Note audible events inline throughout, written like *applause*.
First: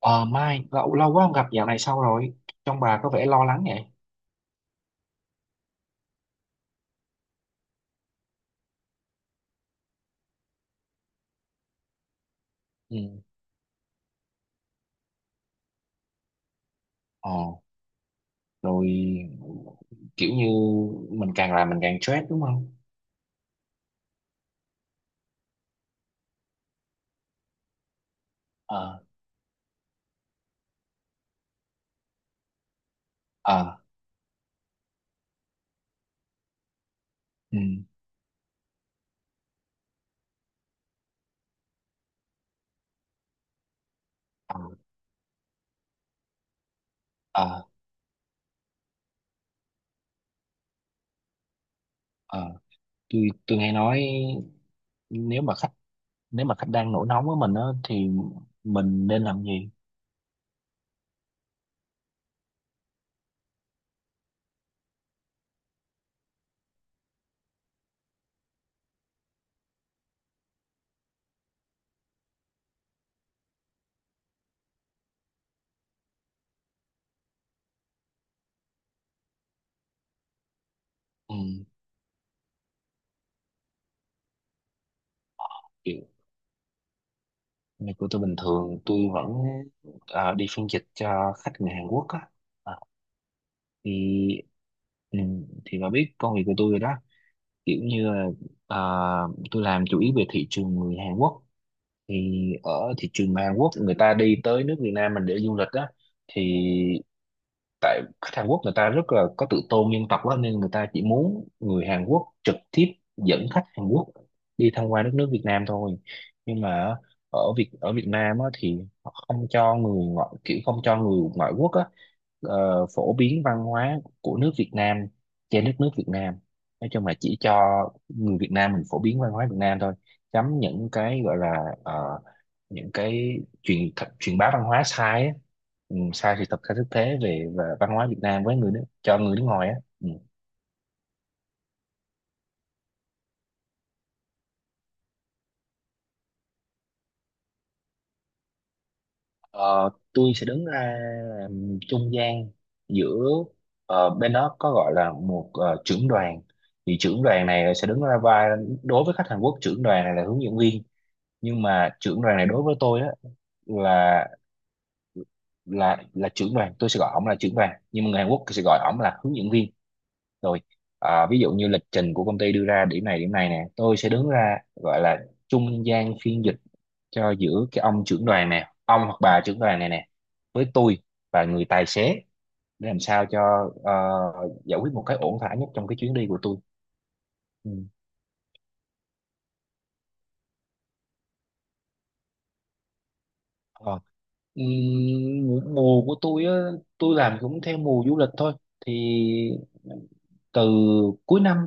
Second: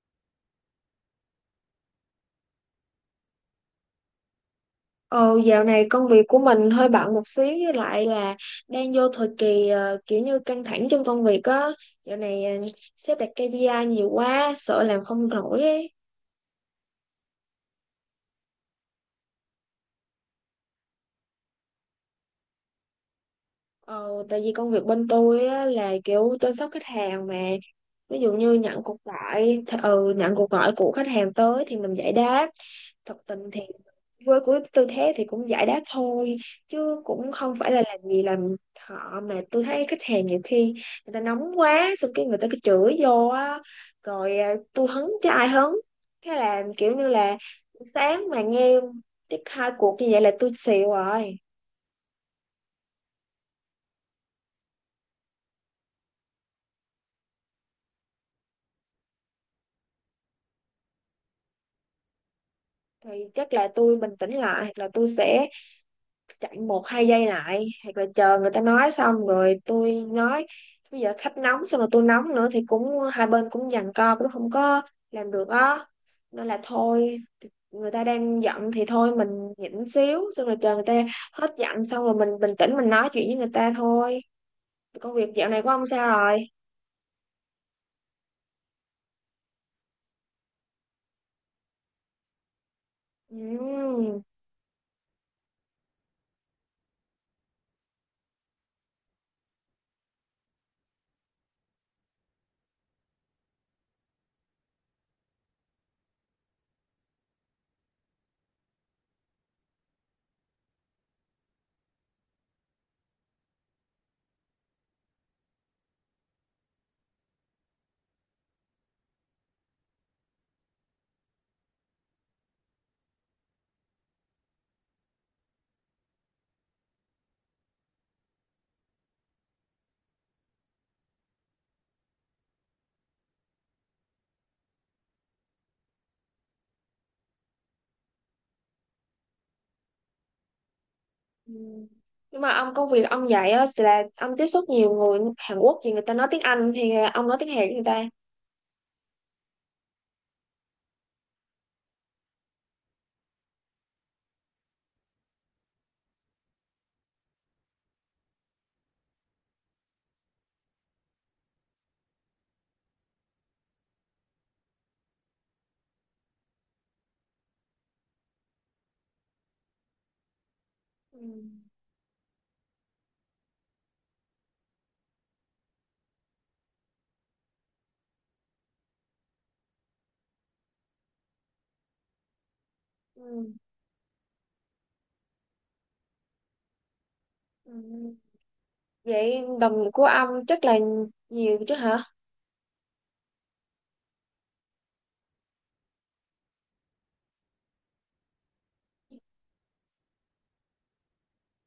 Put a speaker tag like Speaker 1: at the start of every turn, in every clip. Speaker 1: Ờ Mai, lâu quá không gặp dạo này sao rồi? Trong bà có vẻ lo lắng vậy.
Speaker 2: Ờ, dạo này công việc của mình hơi bận một xíu với lại là đang vô thời kỳ kiểu như căng thẳng trong công việc á. Dạo này sếp
Speaker 1: Ừ.
Speaker 2: đặt KPI nhiều quá, sợ làm không nổi ấy.
Speaker 1: Ờ, Rồi kiểu như mình càng làm mình càng stress đúng không?
Speaker 2: Ờ, tại vì công việc bên tôi á, là kiểu chăm sóc khách hàng mà ví dụ như
Speaker 1: Ờ.
Speaker 2: nhận cuộc gọi của khách hàng tới thì mình giải đáp. Thật tình thì
Speaker 1: Ờ.
Speaker 2: với cái tư thế thì cũng giải đáp thôi, chứ cũng không
Speaker 1: Ừ.
Speaker 2: phải là làm gì làm họ. Mà tôi thấy khách hàng nhiều khi người ta nóng quá, xong cái người ta cứ chửi vô á, rồi à,
Speaker 1: Ờ.
Speaker 2: tôi hứng chứ ai hứng. Thế là kiểu như là
Speaker 1: Ờ.
Speaker 2: sáng mà nghe chắc hai cuộc như vậy là tôi xỉu rồi.
Speaker 1: Ờ. Tôi nghe nói nếu mà khách nếu mà khách đang nổi nóng với mình á thì mình nên làm gì?
Speaker 2: Thì chắc là tôi bình tĩnh lại, hoặc là tôi sẽ chạy một hai giây lại, hoặc là chờ người ta nói xong rồi tôi nói. Bây giờ khách nóng, xong rồi tôi nóng nữa thì cũng hai bên cũng giằng co, cũng không có làm được á. Nên là thôi, người ta đang giận thì thôi mình nhịn xíu, xong rồi chờ người ta
Speaker 1: Ừ,
Speaker 2: hết giận, xong rồi mình bình tĩnh mình nói chuyện với người ta thôi. Công việc dạo này của ông
Speaker 1: kiểu
Speaker 2: sao rồi?
Speaker 1: này của tôi bình thường tôi vẫn đi phiên dịch cho khách người Hàn Quốc á. Ờ,
Speaker 2: Ừm.
Speaker 1: thì ừ, thì bà biết công việc của tôi rồi đó, kiểu như là à, tôi làm chủ yếu về thị trường người Hàn Quốc, thì ở thị trường Hàn Quốc người ta đi tới nước Việt Nam mình để du lịch á. Thì tại khách Hàn Quốc người ta rất là có tự tôn dân tộc á, nên người ta chỉ muốn người Hàn Quốc trực tiếp dẫn khách Hàn Quốc đi tham quan đất nước Việt Nam thôi. Nhưng mà ở Việt Nam á, thì họ không cho người ngoại, kiểu không cho người ngoại quốc á, phổ biến văn hóa của nước Việt Nam trên đất nước Việt Nam, nói chung là chỉ cho người Việt Nam mình phổ biến văn hóa Việt Nam thôi, chấm những cái gọi là những cái truyền bá văn hóa sai á. Ừ, sai sự thật, sai thực tế về và văn hóa Việt Nam với người nước cho người nước ngoài á, ừ.
Speaker 2: Ừm. Nhưng mà ông công việc ông dạy á là ông tiếp xúc nhiều người Hàn Quốc, thì người ta nói tiếng Anh thì ông nói tiếng Hàn với người ta?
Speaker 1: Ờ, tôi sẽ đứng ra làm trung gian giữa, bên đó có gọi là một trưởng đoàn, thì trưởng đoàn này sẽ đứng ra vai, đối với khách Hàn Quốc trưởng đoàn này là hướng dẫn viên, nhưng mà trưởng đoàn này đối với tôi á là là trưởng đoàn, tôi sẽ gọi ổng là trưởng đoàn nhưng mà người Hàn Quốc sẽ gọi ổng là hướng dẫn viên. Rồi ví
Speaker 2: Ừm.
Speaker 1: dụ như lịch trình của công ty đưa ra điểm này nè, tôi sẽ đứng ra gọi là trung gian phiên dịch cho giữa cái ông trưởng đoàn nè, ông hoặc bà trưởng đoàn này nè, với tôi và người tài xế, để làm sao
Speaker 2: Ừm.
Speaker 1: cho giải quyết một cái ổn thỏa nhất trong cái chuyến đi của tôi, ừ.
Speaker 2: Ừ. Vậy đồng của ông chắc là nhiều chứ hả?
Speaker 1: Ờ. Ừm, mùa mùa của tôi á, tôi làm cũng theo mùa du lịch thôi, thì từ cuối năm,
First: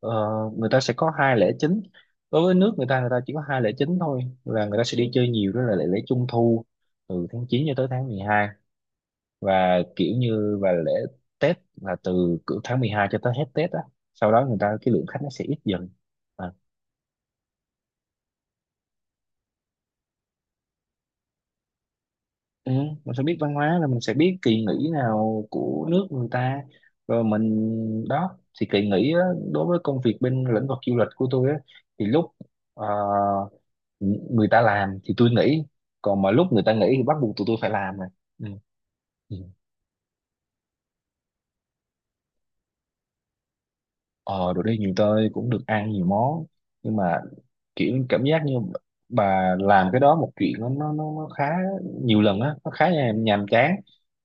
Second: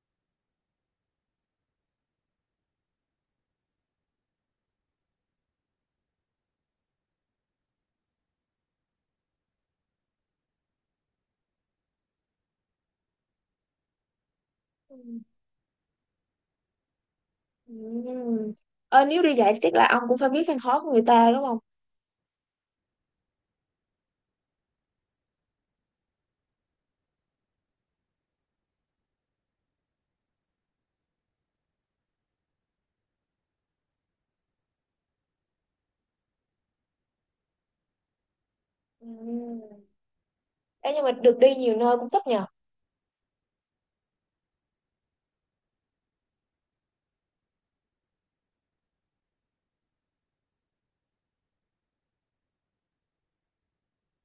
Speaker 1: ờ, người ta sẽ có hai lễ chính. Đối với nước người ta, người ta chỉ có hai lễ chính thôi, là người ta sẽ đi chơi nhiều, đó là lễ lễ Trung thu từ tháng 9 cho tới tháng 12, và kiểu như và lễ Tết là từ cỡ tháng 12 cho tới hết Tết á. Sau đó người ta cái
Speaker 2: Ừ.
Speaker 1: lượng khách nó sẽ ít dần.
Speaker 2: Ừ. Ờ, nếu đi dạy chắc là ông cũng phải biết khăn khó của người ta đúng không?
Speaker 1: Ừ, mình phải biết văn hóa là mình sẽ biết kỳ nghỉ nào của nước người ta, rồi mình đó thì kỳ nghỉ á, đối với công việc bên lĩnh vực du lịch của tôi á, thì lúc ờ, người ta làm thì tôi nghỉ, còn mà lúc người ta nghỉ thì bắt buộc tụi tôi phải làm rồi, ừ.
Speaker 2: Ừ.
Speaker 1: Ừ.
Speaker 2: Ê, nhưng mà được đi nhiều nơi cũng thích nhờ.
Speaker 1: ờ Rồi đi nhiều tôi cũng được ăn nhiều món, nhưng mà kiểu cảm giác như bà làm cái đó một chuyện, nó khá nhiều lần á, nó khá nhàm chán.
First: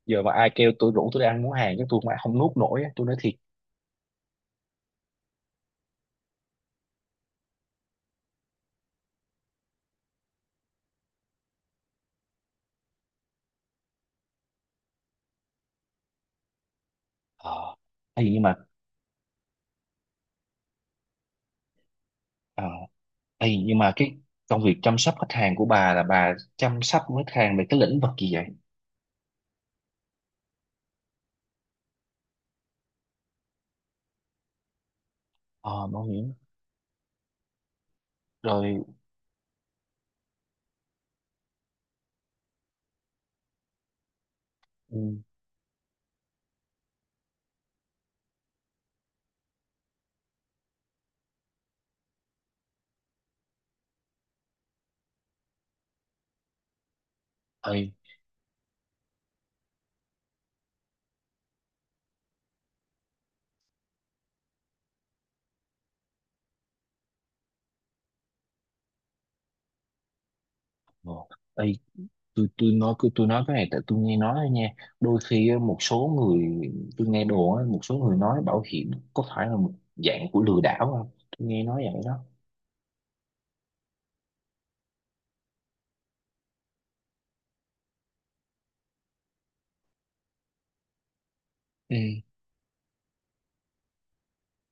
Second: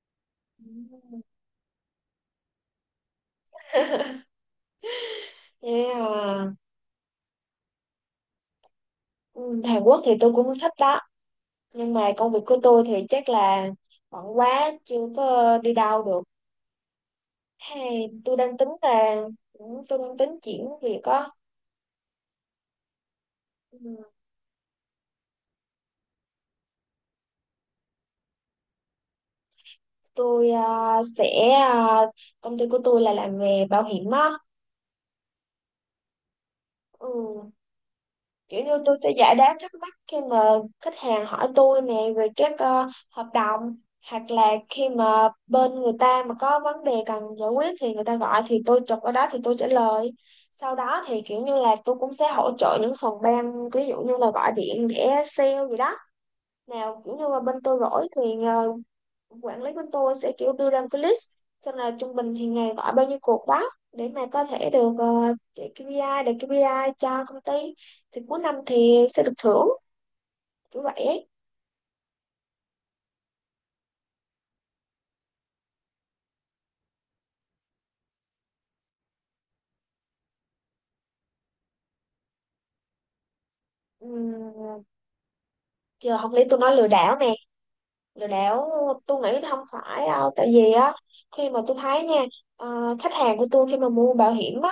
Speaker 1: Giờ mà ai kêu tôi rủ
Speaker 2: Ừ.
Speaker 1: tôi đi ăn món Hàn chứ tôi mà không nuốt nổi á, tôi nói thiệt.
Speaker 2: *laughs* Yeah. Ừ, Hàn Quốc thì tôi cũng thích đó. Nhưng mà công việc của tôi thì chắc là bận quá, chưa có đi đâu được.
Speaker 1: ờ
Speaker 2: Hay
Speaker 1: thì
Speaker 2: tôi
Speaker 1: nhưng mà
Speaker 2: đang tính là, ừ, tôi đang tính chuyển việc á.
Speaker 1: ờ thì
Speaker 2: Ừ.
Speaker 1: nhưng mà cái công việc chăm sóc khách hàng của bà là bà chăm sóc khách hàng về cái lĩnh vực gì vậy?
Speaker 2: Tôi à, sẽ, à, công ty của tôi là làm về bảo hiểm á.
Speaker 1: Ờ Bảo hiểm.
Speaker 2: Ừ. Kiểu như
Speaker 1: Rồi,
Speaker 2: tôi sẽ giải đáp thắc mắc khi mà khách hàng hỏi tôi nè về các hợp đồng, hoặc là khi
Speaker 1: ừ,
Speaker 2: mà bên người ta mà có vấn đề cần giải quyết thì người ta gọi thì tôi chụp ở đó thì tôi trả lời. Sau đó thì kiểu như là tôi cũng sẽ hỗ trợ những phòng ban, ví dụ như là gọi điện để sale gì đó, nào kiểu như là bên tôi rỗi thì quản lý của tôi sẽ kiểu đưa ra một cái list, xem là trung bình thì ngày gọi bao nhiêu cuộc báo, để mà có thể được chạy KPI, để KPI cho công ty, thì cuối năm thì sẽ được thưởng, kiểu vậy ấy.
Speaker 1: thì tôi nói, cứ tôi nói cái này tại tôi nghe nói thôi nha, đôi khi á, một số người, tôi nghe đồn á, một số người nói bảo hiểm có phải là một dạng của lừa đảo không? Tôi nghe nói vậy đó.
Speaker 2: Ừm, giờ học lý tôi nói lừa đảo nè, lừa đảo tôi nghĩ không phải đâu, tại vì á khi mà tôi
Speaker 1: Ừ.
Speaker 2: thấy nha, khách hàng của tôi khi mà mua bảo hiểm á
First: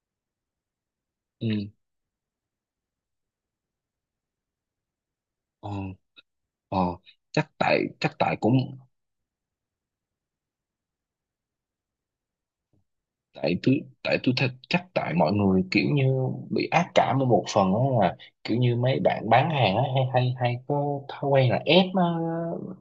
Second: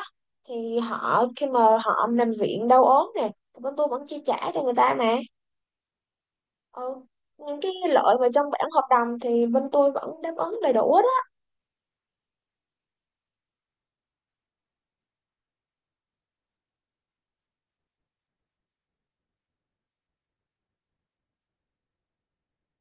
Speaker 2: thì họ khi mà
Speaker 1: Ừ.
Speaker 2: họ nằm viện đau ốm nè thì bên tôi vẫn chi trả cho người ta mà.
Speaker 1: Ờ. Ờ.
Speaker 2: Ờ,
Speaker 1: chắc
Speaker 2: những cái
Speaker 1: tại chắc
Speaker 2: lợi mà
Speaker 1: tại
Speaker 2: trong bản
Speaker 1: cũng,
Speaker 2: hợp đồng thì bên tôi vẫn đáp ứng đầy đủ hết á.
Speaker 1: tại tôi thật, chắc tại mọi người kiểu như bị ác cảm ở một phần á, là kiểu như mấy bạn bán hàng á hay hay hay có thói quen là ép,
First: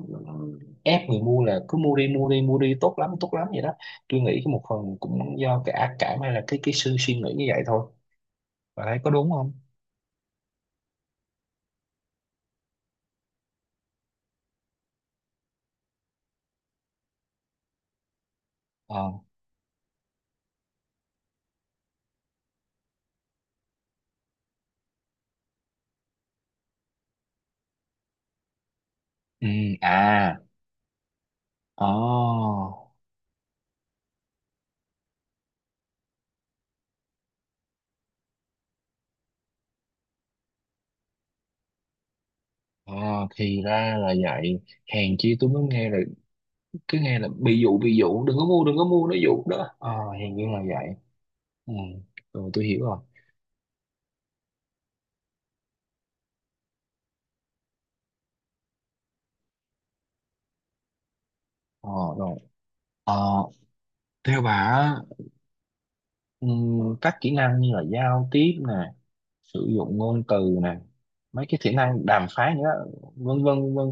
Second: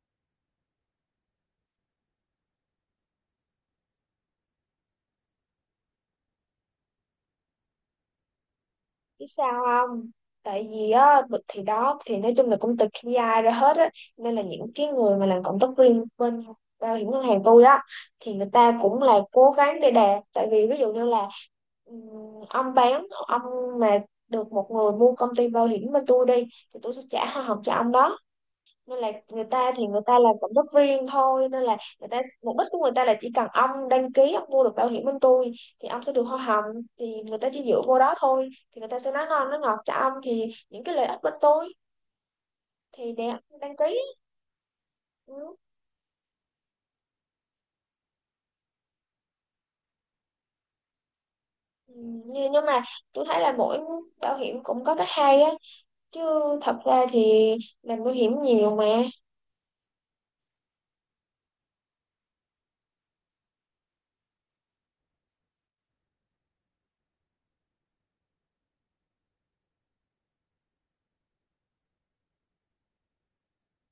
Speaker 1: ép người mua là cứ mua đi mua đi, tốt lắm vậy đó. Tôi nghĩ cái một phần cũng do cái ác cảm, hay là cái sự suy nghĩ như vậy thôi. Bạn thấy có
Speaker 2: Biết
Speaker 1: đúng
Speaker 2: sao
Speaker 1: không?
Speaker 2: không, tại vì á bực thì đó thì nói chung là cũng từ KPI ra hết á. Nên là những cái người mà làm cộng tác viên bên bảo hiểm ngân hàng tôi á thì người ta cũng
Speaker 1: Ờ.
Speaker 2: là cố gắng để đạt, tại vì ví dụ như là ừm, ông bán, ông mà được một người mua công ty bảo hiểm bên tôi đi thì tôi sẽ trả hoa hồng cho ông đó. Nên là người
Speaker 1: Ừ.
Speaker 2: ta thì người ta làm
Speaker 1: À.
Speaker 2: cộng tác viên thôi, nên là
Speaker 1: Ờ.
Speaker 2: người ta mục đích của người ta là chỉ cần ông đăng ký ông mua được bảo hiểm bên tôi thì ông sẽ được hoa hồng, thì người ta chỉ dựa vô đó thôi, thì người ta sẽ nói ngon nói ngọt cho ông thì những cái lợi ích bên tôi
Speaker 1: Ờ,
Speaker 2: thì để ông
Speaker 1: thì
Speaker 2: đăng
Speaker 1: ra
Speaker 2: ký.
Speaker 1: là vậy, hèn chi tôi
Speaker 2: Ừ.
Speaker 1: mới nghe là cứ nghe là bị dụ, đừng có mua, nó dụ đó, ờ, hèn chi là vậy. Ừ,
Speaker 2: Ừ,
Speaker 1: rồi
Speaker 2: nhưng
Speaker 1: tôi hiểu
Speaker 2: mà
Speaker 1: rồi.
Speaker 2: tôi thấy là mỗi bảo hiểm cũng có cái hay á, chứ thật ra thì làm bảo hiểm nhiều mà.
Speaker 1: Ờ, rồi. Ờ, theo bà á, các kỹ năng như là giao tiếp nè, sử dụng ngôn từ nè, mấy cái kỹ năng đàm phán nữa, vân vân vân vân.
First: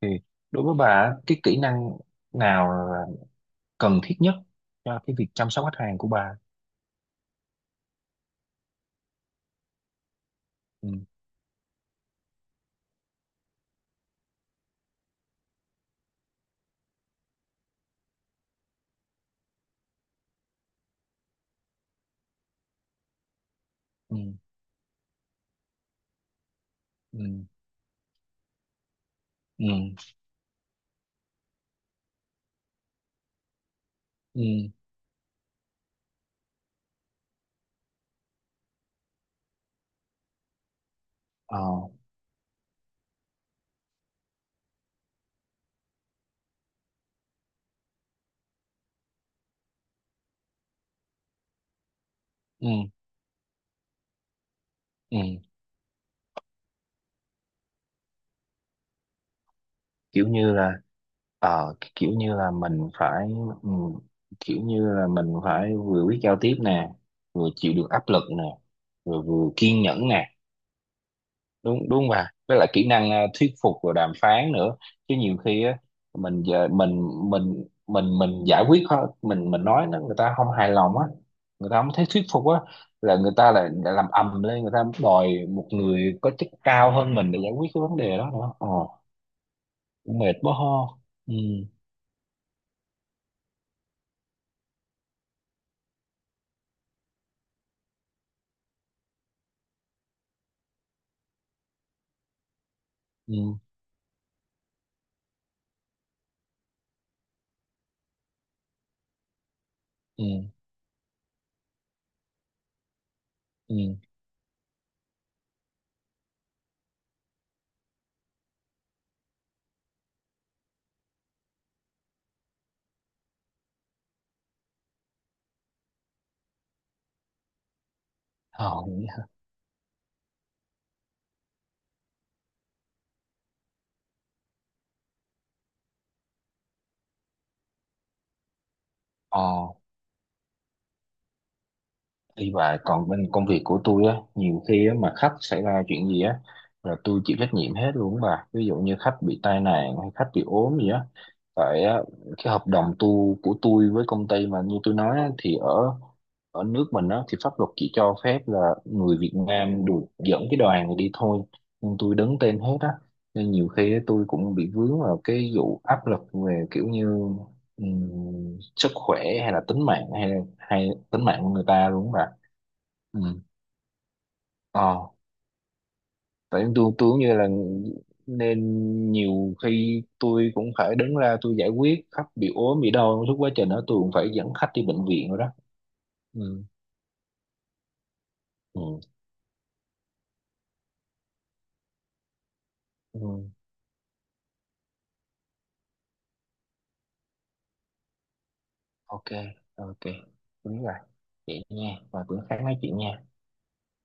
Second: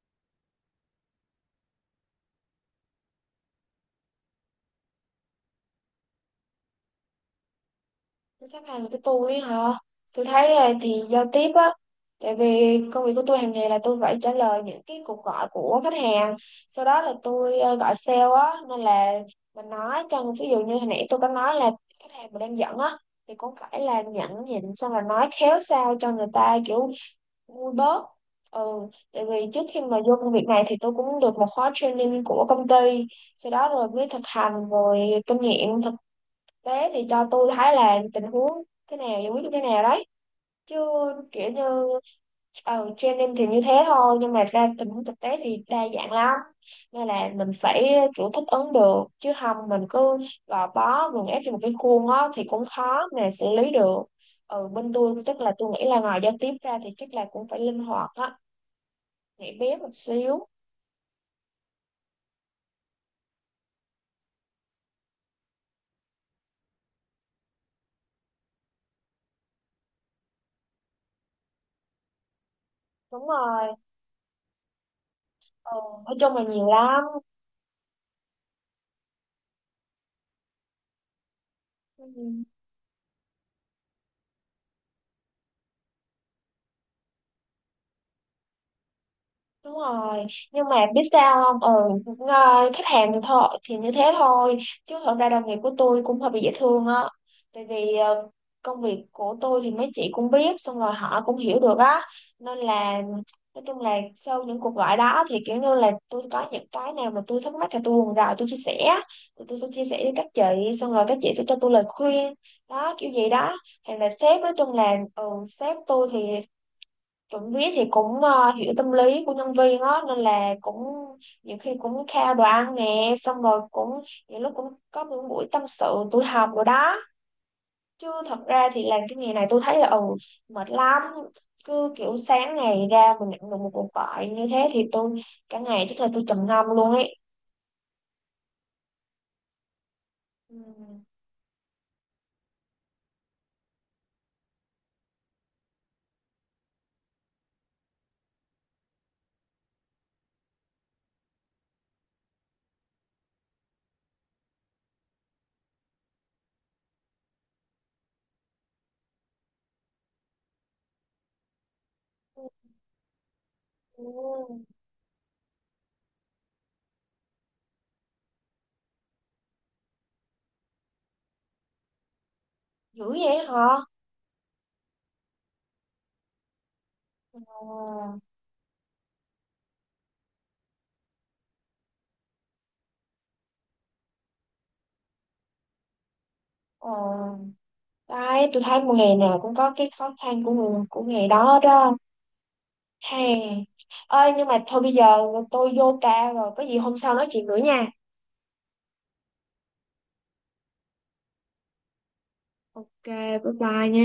Speaker 1: Thì đối với bà á, cái kỹ năng nào là cần thiết nhất cho cái việc chăm sóc khách hàng của bà?
Speaker 2: Sắp hàng của tôi hả? Tôi thấy là
Speaker 1: Ừ.
Speaker 2: thì giao tiếp á, tại vì công việc của tôi hàng ngày là tôi phải trả lời những cái cuộc gọi của khách hàng, sau đó là tôi gọi sale á. Nên là mình nói cho ví dụ như hồi nãy tôi có nói là khách hàng mà đang giận á thì cũng phải là
Speaker 1: Ừ.
Speaker 2: nhẫn nhịn, xong rồi nói khéo sao cho người ta kiểu
Speaker 1: Ừ.
Speaker 2: vui bớt. Ừ, tại vì
Speaker 1: Ừ.
Speaker 2: trước khi mà vô công việc này thì tôi cũng được một khóa training của công ty, sau đó rồi mới thực hành,
Speaker 1: Ừ.
Speaker 2: rồi kinh nghiệm. Thế thì cho tôi thấy là tình huống thế nào giải quyết như thế nào đấy. Chứ kiểu
Speaker 1: Ờ.
Speaker 2: như ờ, training thì như thế thôi, nhưng mà ra tình huống thực tế thì đa dạng lắm. Nên là mình phải kiểu thích ứng được, chứ không mình cứ gò bó gượng ép trong một cái khuôn á thì cũng
Speaker 1: Ừ.
Speaker 2: khó mà xử lý được. Ừ, bên tôi chắc
Speaker 1: Ừ.
Speaker 2: là tôi nghĩ là ngoài giao tiếp ra thì chắc là cũng phải linh hoạt á, nhảy bén một
Speaker 1: Kiểu
Speaker 2: xíu.
Speaker 1: như là, kiểu như là mình phải, ừ, kiểu như là mình phải vừa biết giao tiếp nè, vừa chịu được áp lực nè, vừa vừa kiên nhẫn nè, đúng đúng không bà, với lại kỹ năng
Speaker 2: Đúng
Speaker 1: thuyết
Speaker 2: rồi,
Speaker 1: phục và đàm phán nữa, chứ nhiều khi
Speaker 2: ừ,
Speaker 1: á,
Speaker 2: nói chung là
Speaker 1: mình
Speaker 2: nhiều
Speaker 1: giờ
Speaker 2: lắm.
Speaker 1: mình giải quyết mình nói nó người ta không hài lòng á, người ta không thấy thuyết
Speaker 2: Ừ.
Speaker 1: phục á, là người ta lại lại làm ầm lên, người ta đòi một người có chức cao hơn mình để giải quyết cái vấn đề đó nữa, ờ,
Speaker 2: Đúng
Speaker 1: cũng
Speaker 2: rồi,
Speaker 1: mệt quá
Speaker 2: nhưng mà
Speaker 1: ho.
Speaker 2: biết
Speaker 1: Ừ.
Speaker 2: sao không? Ừ, khách hàng thì thôi thì như thế thôi, chứ thật ra đồng nghiệp của tôi cũng hơi bị dễ thương á. Tại vì công việc của tôi thì mấy chị cũng biết, xong rồi họ cũng hiểu được á. Nên là
Speaker 1: Ừ.
Speaker 2: nói chung là sau những cuộc gọi đó thì kiểu như là tôi có những cái nào mà tôi thắc mắc thì tôi còn rồi tôi chia sẻ, thì tôi sẽ chia sẻ với
Speaker 1: Ừ.
Speaker 2: các chị, xong rồi các chị sẽ cho tôi lời khuyên, đó kiểu gì đó.
Speaker 1: Ừ.
Speaker 2: Hay là sếp nói chung là ừ, sếp tôi thì Chuẩn viết thì cũng hiểu tâm lý của nhân viên á, nên là cũng nhiều khi cũng khao đồ ăn nè, xong rồi cũng những lúc cũng có những buổi tâm sự tụi học rồi đó. Chứ thật ra
Speaker 1: ờ
Speaker 2: thì làm
Speaker 1: nghĩ-
Speaker 2: cái nghề này tôi thấy là ừ, mệt lắm. Cứ kiểu sáng ngày ra mình nhận được một cuộc gọi như thế thì tôi cả ngày chắc là tôi trầm ngâm luôn ấy,
Speaker 1: ờ,
Speaker 2: ừ.
Speaker 1: đi và còn bên công việc của tôi á, nhiều khi á, mà khách xảy ra chuyện gì á là tôi chịu trách nhiệm hết luôn bà, ví dụ như khách bị tai nạn hay khách bị ốm gì á, tại á, cái hợp đồng tu của tôi với công ty, mà như tôi nói á, thì ở ở nước mình á thì pháp luật chỉ cho phép là người Việt Nam được dẫn cái đoàn này đi thôi, nhưng tôi đứng tên hết á, nên nhiều khi
Speaker 2: Ừ.
Speaker 1: tôi cũng bị vướng vào cái vụ áp lực về kiểu như sức khỏe hay là tính mạng, hay hay tính mạng của người ta luôn mà,
Speaker 2: Dữ
Speaker 1: ừ.
Speaker 2: vậy hả?
Speaker 1: ờ tại Tôi cũng như là,
Speaker 2: Ờ.
Speaker 1: nên nhiều khi tôi cũng phải đứng ra tôi giải quyết khách bị ốm bị đau, suốt quá trình đó tôi cũng phải dẫn khách đi bệnh viện rồi đó, ừ.
Speaker 2: Ờ. Đấy, tôi thấy một
Speaker 1: Ừ.
Speaker 2: nghề nào cũng có cái khó khăn của người của nghề đó đó. Hè.
Speaker 1: Ừ.
Speaker 2: Ơi nhưng mà thôi bây giờ tôi vô ca rồi, có gì hôm sau nói chuyện nữa nha.
Speaker 1: OK. OK, đúng rồi, vậy nha, và cũng khá nói
Speaker 2: Ok,
Speaker 1: chuyện nha.
Speaker 2: bye bye nha.